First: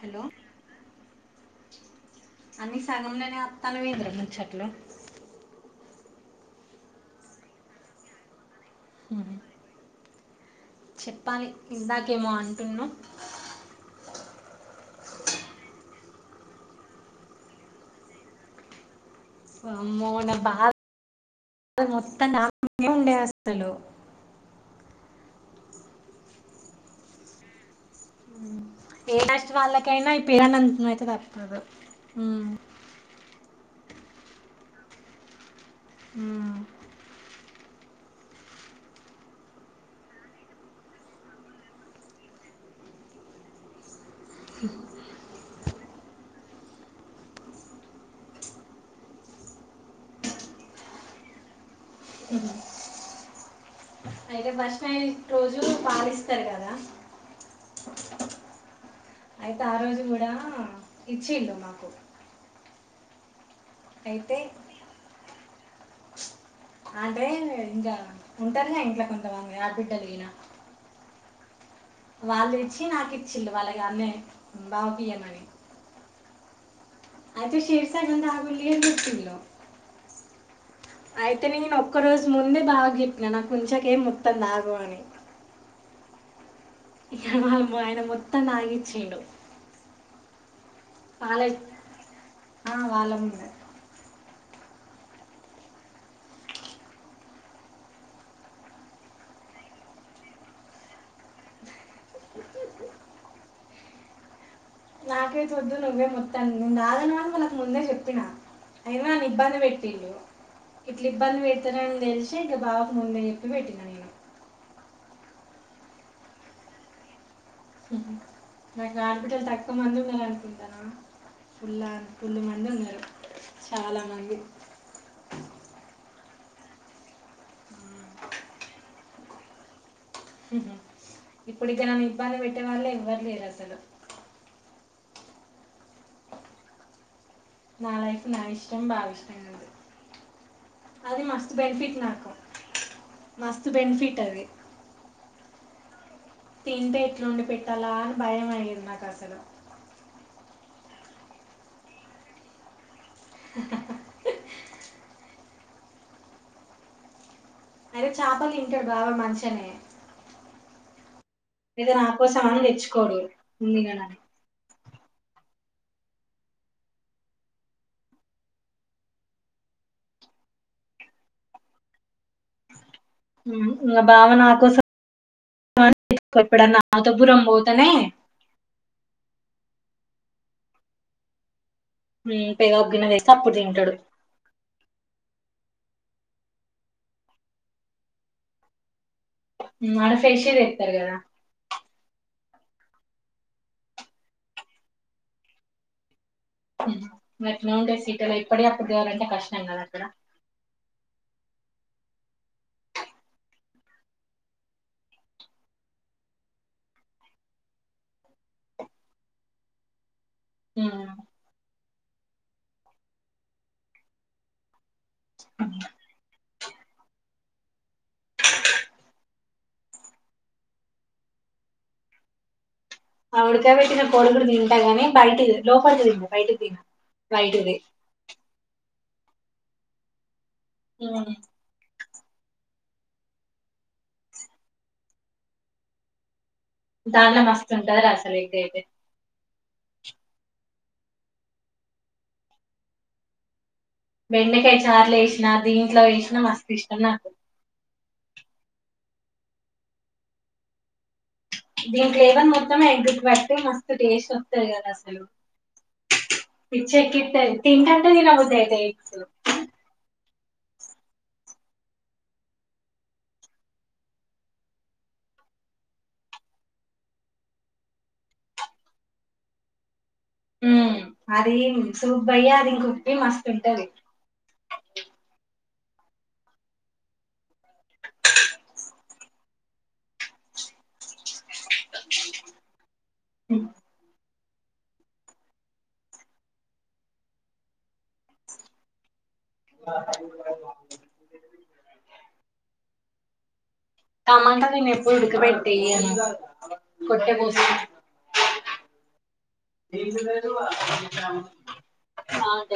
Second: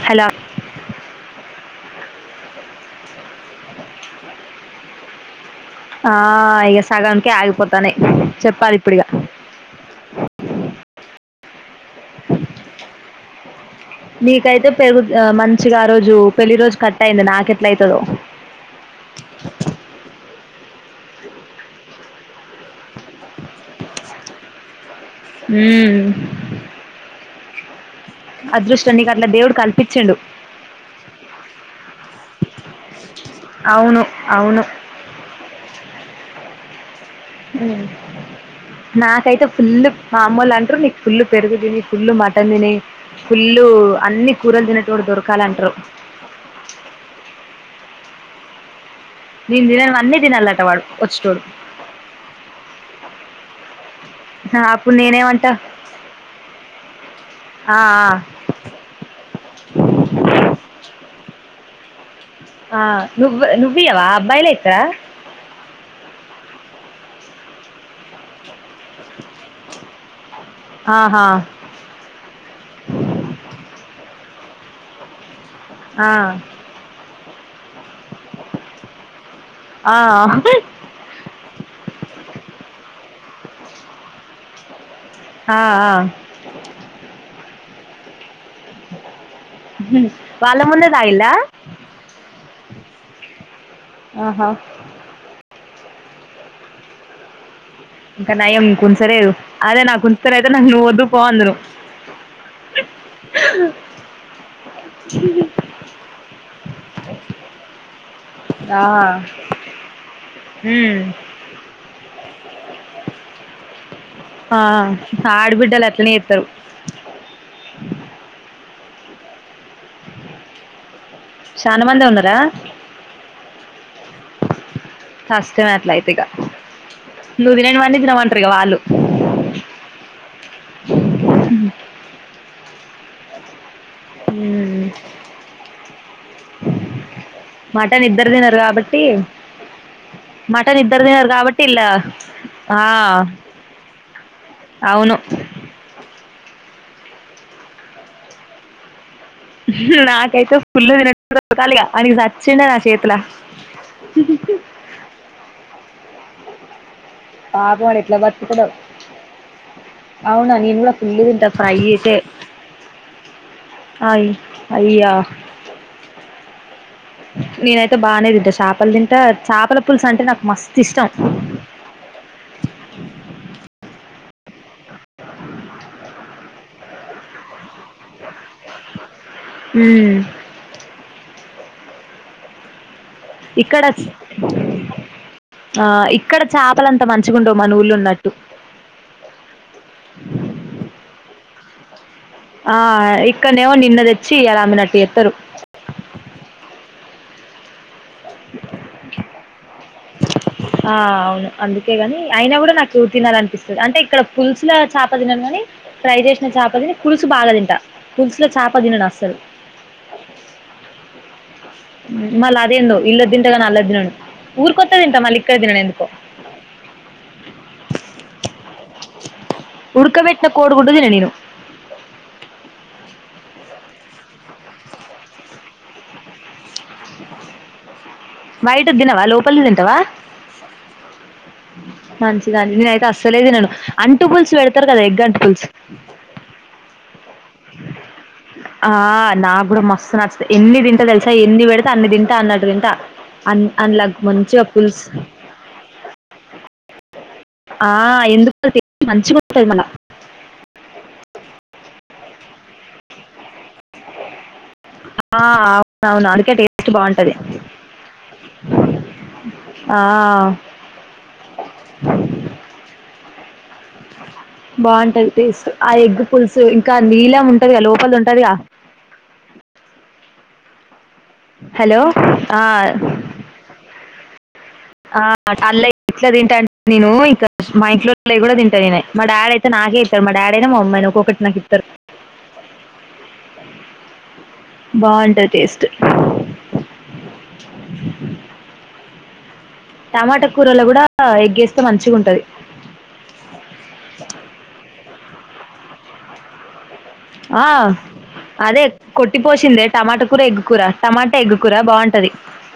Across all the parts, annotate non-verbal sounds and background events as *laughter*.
hello అన్ని సగంలోనే అప్తాన్నవేంద్రముచ్చట్లు ఆ ఇగ సగంకే ఆగిపోతాన్నయ్ చెప్పాలి ఇప్పుడిగ చెప్పాలి ఇందాకేమో అంటున్నావ్ నీకైతే పెరుగ్ మంచిగా ఆ రోజు పెళ్లి రోజు కట్ అయింది నాకెట్ల అయితదో అమ్మోన బాధ మొత్తం నా మీదనే ఉండే అసలు ఉమ్ ఏ అట్లా నష్ట్ దేవుడు వాళ్ళకైనా కల్పించిండు ఈ పిరంనం అయితే తప్పదు ఉమ్ అవును అవును ఉమ్ ఉమ్ నాకైతే ఫుల్ మా అమ్మోల్లు అంటరు నీకు ఫుల్ పెరుగు దిని ఫుల్లు మటన్ తిని ఫుల్లు అన్ని కూరలు తినేటొడు దొరకాల్అంటరు నేన్ తిననివి అన్ని తినాలట వాడు వచ్చేటొడు ఉ అయితే ఆ, ఫస్ట్ అప్పుడు నైట్ నేనేమంటా రోజు పాలు ఇస్తర్ గద ఆ ఆ అయితే ఆ రోజు కూడా ఇచ్చిండు మాకు ఆ నువ్ నువ్ ఇయవ అయితే అబ్బాయిలె ఇత్తర అంటే ఇంక ఉంటర్ గ ఇంట్ల కొంత మంది ఆడ్బిడ్డల్ గిన ఆహా వాళ్లు తెచ్చి నాకి ఇచ్చల్లు వాళ్ళగానే బావ కియ్యమని ఆ అయితే శేరిశగం తాగుల్లి అనిచెప్పిల్లు ఆ అయితే నేన్ ఒక్క రోజు ముందే బావకి చెప్పిన నాకు ఉంచకే మొత్తం తాగు అని ఆ అ ఇగ మా ఆయన మొత్ వాళ్ళ ముందే తాగిల్ల వాళ్ళ ఆ వాళ్ళముందే ఆహా ఇంక నయం కుచ్చలేదు అదే నాకు కూచుతనయితే నేన్ నొ ఒద్దుపొ అందును నాకుఐతే ఒద్దు నువ్వే మొత్తం నేన్ తాగను అని వాళ్ళ కు ముందేజెప్పిన ఆ అయిన నన్ను ఇబ్బంది పెటింళ్లు ఉమ్ ఇట్ల ఇబ్బంది పెడ్తరు అనితెల్షి షె ఇగ బావకి ముందే చేప్పి పెట్టిన నేను ఆ ఆడిబిడ్డలు అట్లనే ఏత్తరు నాకు అడిబిడ్డలు త తక్కువమంది ఉన్నరుఅనుకుంటనవ చానా పుల్లా మందే ఉన్నారా ఫుల్ మంది ఉన్నరు చాల మంది నువ్ తిననివి అన్ని తినమంటరు ఇగ వాళ్ళు ఉహుం ఇప్పుడు ఇగ నన్ను ఇబ్బంది పెట్టే వాళ్లే ఏవ్వర్ లేర్ అసలు ఉమ్ నా మటన్ లైఫ్ ఇద్దరు నా తినరు ఇష్టం కాబట్టి బాగా ఇష్టం కాదు మటన్ ఇద్దర్ అది తినర్ మస్తు కాబట్టిఇళ్ల బెనిఫిట్ నాకు ఆ మస్తు బెనిఫిట్ అది అవును తింటే ఎట్ల ఒండి పెట్టాలా అని భయం అయ్యది నాక్ అసలు నాకైతే ఫుల్లు తినేటోడు దొరకాలి ఇగ వానికి సచ్చిండ నా షేతు త్ల పాపం వాడు ఆయ్న చాపలు తింటడు బావ మంచిగనే అవున నేన్ గుడ ఫుల్ తింట ఫ్రై నా చేసే కోసం అని తెచ్చుకోడు ఉంది కదా అయ్ అయ్యా నేనైతే బానే తింట చాపలు తింట చాపల పులుసు అంటే నాక్ మస్త్ ఇష్టం *inaudible* ఉ ఇగ బావ నా కొసం ఎప్పుడన్నా అతపురం పోతానే ఉమ్ ఉమ్ పెవప్ గిన్న ఇక్కడ చి ఆ ఇ ఇక్కడ చాపలంత మంచిగ ఉండవ్ మన ఊళ్ల ఉన్నట్టు ఉమ్, ఆడ ఫ్రెష్ తెస్తారు కదా ఆ ఇక్కనేమో నిన్న తెచ్చి ఇయాల అమ్మినట్టు చేత్తరు ఉ గట్లనే ఉన్టయ్ సిటీ లా ఏపడియ్ అప్పుడు తెలవాలంటే కష్టంగా అక్కడ అందుకేగని అయిన గుడ నాక్ తినాలనిపిసస్తది అంటే ఇక్కడ పుల్సుల చాప తినను కానీ ఫ్రై చేసిన చాపని పులుసు బాగా తింట పులుసులొ చాప తినను అసలు ఉమ్ మళ్ళ అదేందో ఇళ్ళద్ తింటాగా అల్లద్ దినను ఊర్ కొత్తే తింటా మళ్ళ ఇక్కడ దినను ఎందుకో బ్లాంక్ ఉడుక పెట్న కోడిగుడ్డు తిన నేను ఆ ఉడకా పెట్టిన కోడిగుడ్డు తింట గాని బయటిది లోపడిది తిన బయటిదింట తింటా బైటిది వైటుదినవా లోపలిది తింటవా ఉమ్మ్ మంచిదానివి నేనయితే అస్సలే తినను అంటు పులుసు పెడతరు కదా ఎగ్ అంటు పులుసు దాంలో మస్తుంటంది రా అసలు ఎగ్ ఐతే ఇప్పుడు మస్తు నచ్చుతయి ఎన్ని తింటా తెలుసా ఎన్ని పెడితే అన్ని తింటా అన్నట్టు తింటా అన్ని బెండకాయ చార్లో వేసినా దీంట్లో వేసినా మస్తు ఇష్టం నాకు ఆ ఎందుకో టేస్టు మంచిగ ఉంటది మల్ల దీని ఫ్లవర్ మొత్తం ఎగ్గు కి పట్టి మస్తు టేస్ట్ వస్తది కదా అసలు ఆ అవునవును ఆసలు అందుకే టేస్ట్ బాగుంటుంది పిచ్చేకిత్తది తింటంటే తినబుద్ది అయితది ఆ బ్లాంక్ బాగుంటది టేస్ట్ ఆ ఎగ్ పులుసు ఇంకా నీలం ఉంటది గా లోపలిది ఉంటది గా బ్లాంక్ ఉ అది సూప్ పోయ్య ఆ అది ఇంకొకటి మస్తు ఉంటది ఆ అల్ల ఇట్లా తింటాంటే నేను ఇక మా ఇంట్లోల్లాయి కూడా తింటాను నేనే మా డాడ అయితే నా నాకే ఇస్తారు మా డాడీ అయినా మా అమమ్మీయినా ఒక్కొక్కటి నాకు ఇస్తరు హుమ్ బాగుంటది టేస్టు టమాట కూరల కూడా ఎగ్గేస్తే మంచిగుంటది తమాట నేను ఎప్పుడు ఉడుకబెట్టెయ్యను ఆ అదే దె టమాట కూర ఎగ్గు కూర టమాటా ఎగ్గు కూర బాగు బ్లాంక్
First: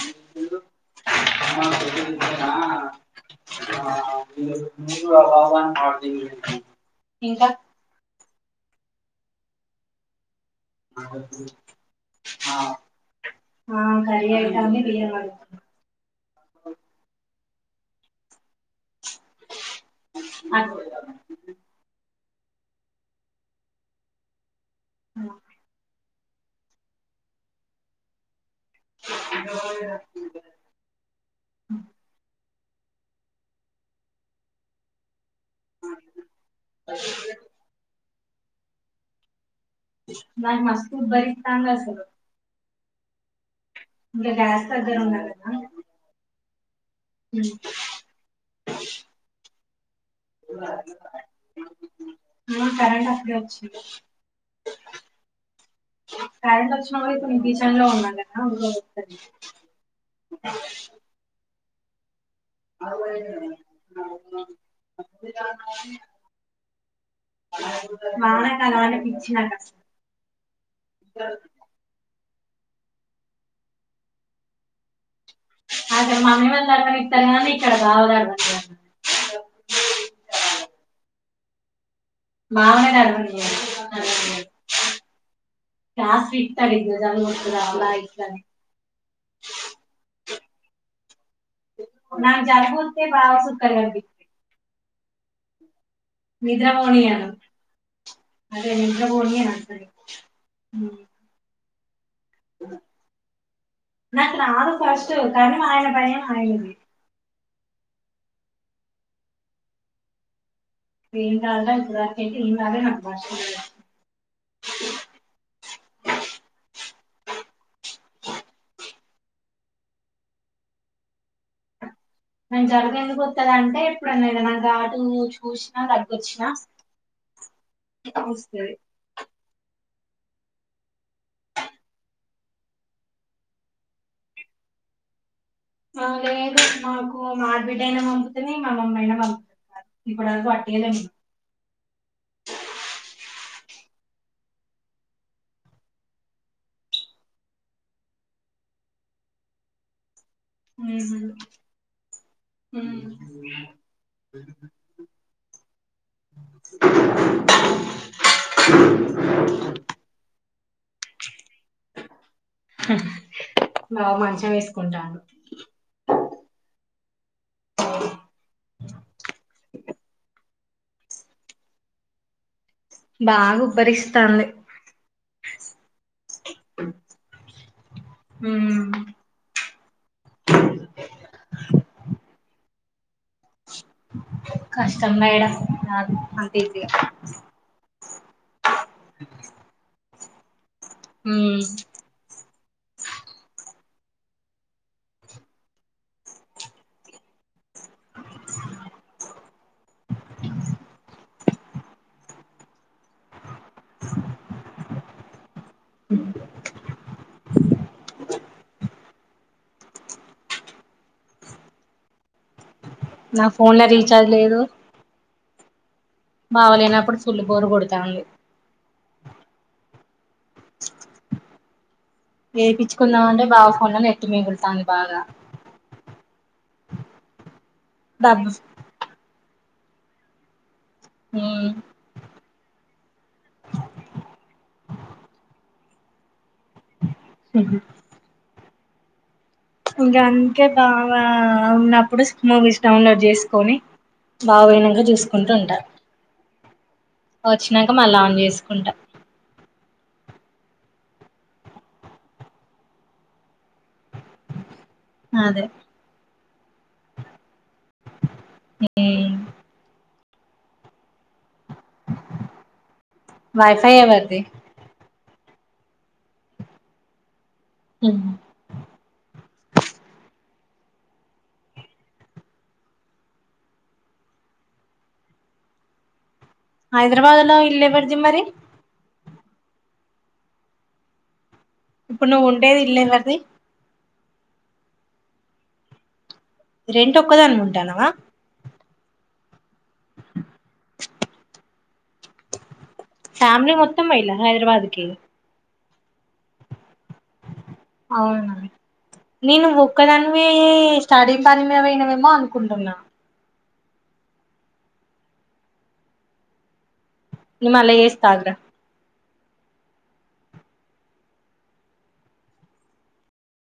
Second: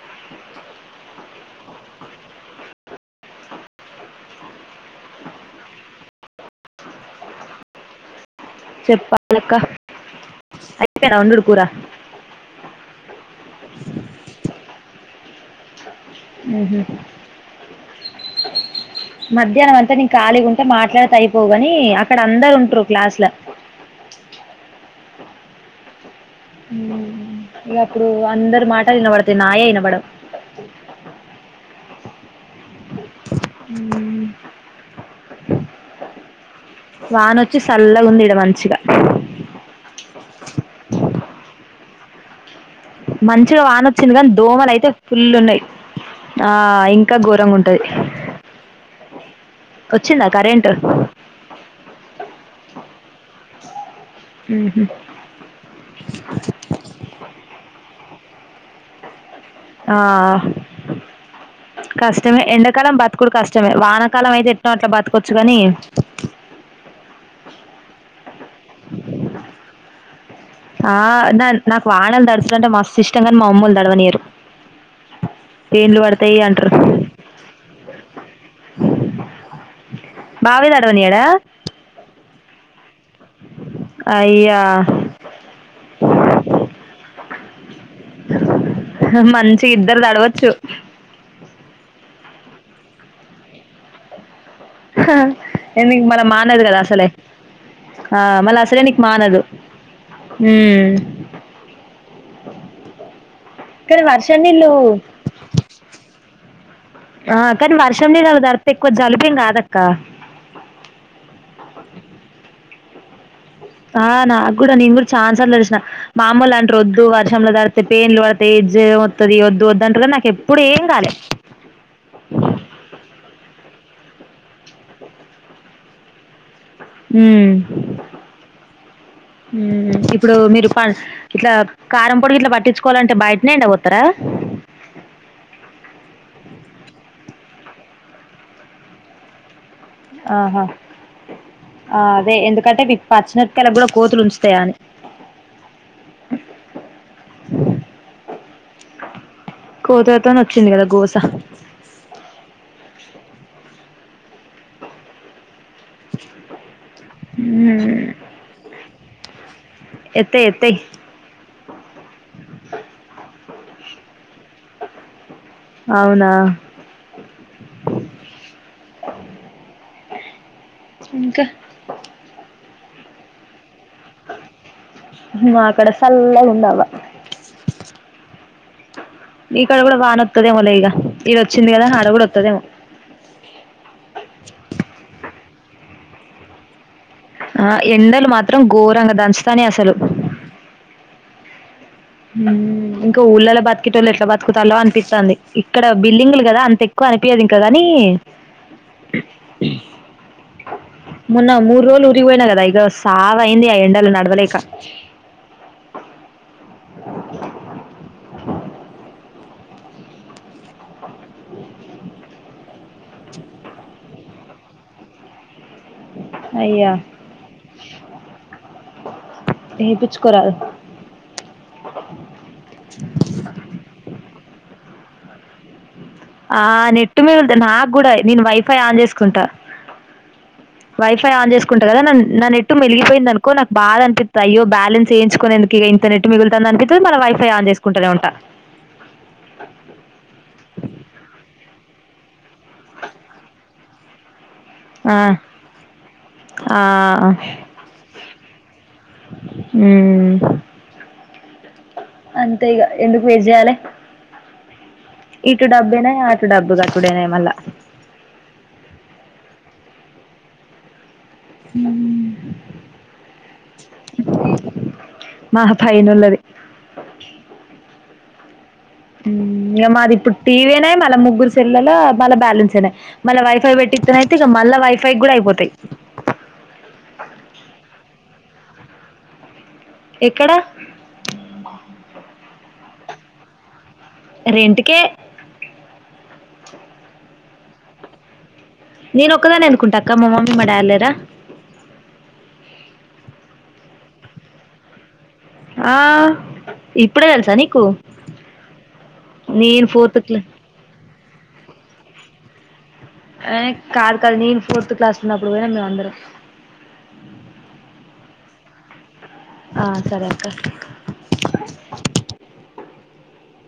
*inaudible* బ్లాంక్ ఇంకా చెప్పాలి ఇంకా ఆ కరీఅయితాంది వేరే వాళ్ళు ఉహు మధ్యాహ్నం అంతా నేను ఖాళీగ ఉంట మాట్లాడితె అయిపోవుగాని అక్కడ అందరు ఉంట్రూ క్లాస్ల బ్లాంక్ ఉమ్ ఇగప్పుడు అందరు మాటలు ఇనపడతయి నాయే ఇనబడవు బ్లాంక్ వానొచ్చి సల్లగుంది ఇడ మంచిగ నాకు మస్తుఉబ్బరిత్తాంది అసలు మంచిగా వానొచ్చింది కానీ ఇంకా గ్యాస్ దోమలు అయితే దగ్గర ఉన్నా ఫుల్ కదా ఉన్నాయి ఆ ఇంకా ఘోరంగుంటది వచ్చిందా కరెంటు ఇప్పుడే వచ్చింది కరెంట్ వచ్చిన కూడ కిచెన్ లో ఉన్న నేను ఆవ గుడ వస్తది ఆ కష్ ష్టమే ఎండకాలం బతుకుడు కష్టమే వానకాలం అయితే ఎట్నో అట్లా బతకొచ్చు గని వాన కాలం అంటే పిచ్చి నాకు అసలు ఆ నాకు వానలు దడుచడంటే మస్త్ ఇష్టం కానీ మా అమ్మూలు దడవనీరు అక్కడ మమ్మీ వల్లు దడవనిత్తర్ గాని ఇక్కడ బాగా దడవయ్యర్ బావాయే దడవనియడా మావ దడవనియడు అయ్యా క్లాస్ విక్తాడు ఇగ జాలుబోత్తది అ మంచి ఇద్దరు తడవచ్చు నా జాలూబోత్తే బావ కి సుక్కలు కనిపిస్తాయి హ ఎందుకు నీ మళ్ళా మానదు నిద్ర కదా అసలే పోనీయను ఆ మళ్ళ అదే అసరే నికు నిద్ర మానదు పోనీయను అసలు మ్మ్ కానీ నాకు వర్షం రాదు నీళ్ళు ఫస్ట్ కానీ మ ఆయన భయం ఆయనది ఆ కానీ వర్షం నీలాల తడితే ఎక్కువ జలుబెమ్ కాదక్క ఏం కదరా ఇప్పటిదాకా అయితే ఏం కాలే నాకు వర్ష ఆ నాకు కూడా నేను కూడా ఛాన్సార్లు తడిచినా మామ్మోలు అంటారు వద్దు వర్షంలో దడితే పెన్లు పడతాయ్ రం వత్తది వద్దు వద్దంటరు నాకు ఎప్పుడు ఏం కాలే నేక్ జలుబు ఎందుకు వత్తదంటే ఇప్పుడన ఏదన్నా ఘాటు చూసినా వచ్చిన ఉమ్ జలభోత్సది ఉమ్ ఇప్పుడు మీరు ఇట్లా కారంపొడి గిట్లా పట్టించుకోవాలంటే బయటనే ఎండ పొత్తర ఆ లేదు మాకు మా ఆడ బిడ్డ అయినా పంపుతుంది మా మమ్మయినా పంపుతది ఇప్పటి వరకు ఆహా పట్టియలే ఆ అదే ఎందుకంటే పచ్చన్ కలా గుడా కోతులు ఉంచుతాయ అని కోతుల ఉమ్ హు ఉమ్ ఎతే తె బావ మంచం వేసుకుంటాండు అవునా ఇంకా బాగు మాక్కడ సల్లగా ఉండదా ఉమ్ ఇక్కడ గుడా వానోత్త దేమో లె ఈగ ఇడ వచ్చింది గదా హడ కూడా వత్తదేమో కష్టంమే ఇడా రాదు అంత ఈజీ కాదు ఆ ఎండలు మాత్రం ఘోరంగా దంచుతాన్నాయి అసలు ఉమ్ ఇంకా ఊళ్ళల బతికేటోళ్ళు వ ఎట్లా బతుకుతాలో అనిపిస్తంది ఇక్కడ బిల్డింగ్లు గదా అంత ఎక్కువ అనిపియాద్ ఇంకా కాని మెన్న మూడు రోజులు ఊరికి పోయినగదా ఈ సా అయింది ఆ ఎండలు నడవలేక నా ఫోన్ లో రీచార్జ్ లేదు బావ అయ్యా లేనప్పుడు ఫుల్ బోర్ కొడతాంది ఏపిచ్చుకోరాదు వేపిచ్చుకుందామంటే బావ ఫోన్లో నెట్టు మిగులుతాంది బాగా ఆ నెట్టు మేగుల్ నాకు కూడా నేను డబ్బు వైఫై ఆన్ చేసుకుంటా వైఫై ఆన్ చేసుకుంటా ఉమ్ గదా నా నెట్టు మెలిగిపోయిందనుకో నాకు బాద అనిపిత్త అయ్యో బ్యాలన్స్ వేయించుకునేందుక్ కిగ ఇంత నెట్ మిగులుతాంది అనిపిత్తది మలి వైఫై ఆన్ చేసుకుంటనే ఉంట ఇంకా అంతే బావ ఉన్నప్పుడు మూవీస్ డౌన్లోడ్ చేసుకొని బావా పోయినాక ఆ చూసుకుంట ఉంట ఆ చేసుకుంటా ఉమ్మ్ అంతే ఇగ ఎందుకు వేస్ట్ చెయ్యాలె అదే ఇటు డబైనా డబ్బుగట్టుడేనాయే మల్ల ఉమ్ హుహు వైఫై ఎవరిది మా పైన్నోళ్లది ఉ హు ఇగ మాది ఇప్పుడు టీవీ నే మల్ల ముగ్గురుసెల్లల్ల మళ్ళ బ్యాలెన్స్ అయినయ్ మళ్ళ వైఫై వెట్టిత్తెనై ఇగ మళ్ళా వైఫై గూడా అయిపోతాయి హైదరాబాద్ లో ఇళ్ళేవర్ది మరి ఎక్కడ ఇళ్లెవర్ది రెంట్కే రెంట్ ఒక్కదే అనుకుంటన్నావా నేను ఒక్కదానెందుకుంటక్కా మా మమ్మీ మా డాడ్ లేరా ఫ్యామిలీ మొత్తం పోయిలా హైదరాబాద్కి ఆ ఇప్పుడే తెలుసాని అవున నేను ను ఫోర్త్ క్లా ఒక్కదాన్వే స్టడీ పని మీద వోయినవేమో అనుకుంటున్నా ఏ కాదు కాదు నేను ఫోర్త్ క్లాస్ల ఉన్నప్పుడు పోయినం మేమందరు నేన్ మల్ల చేస్తాగురా ఆ సరే అక్క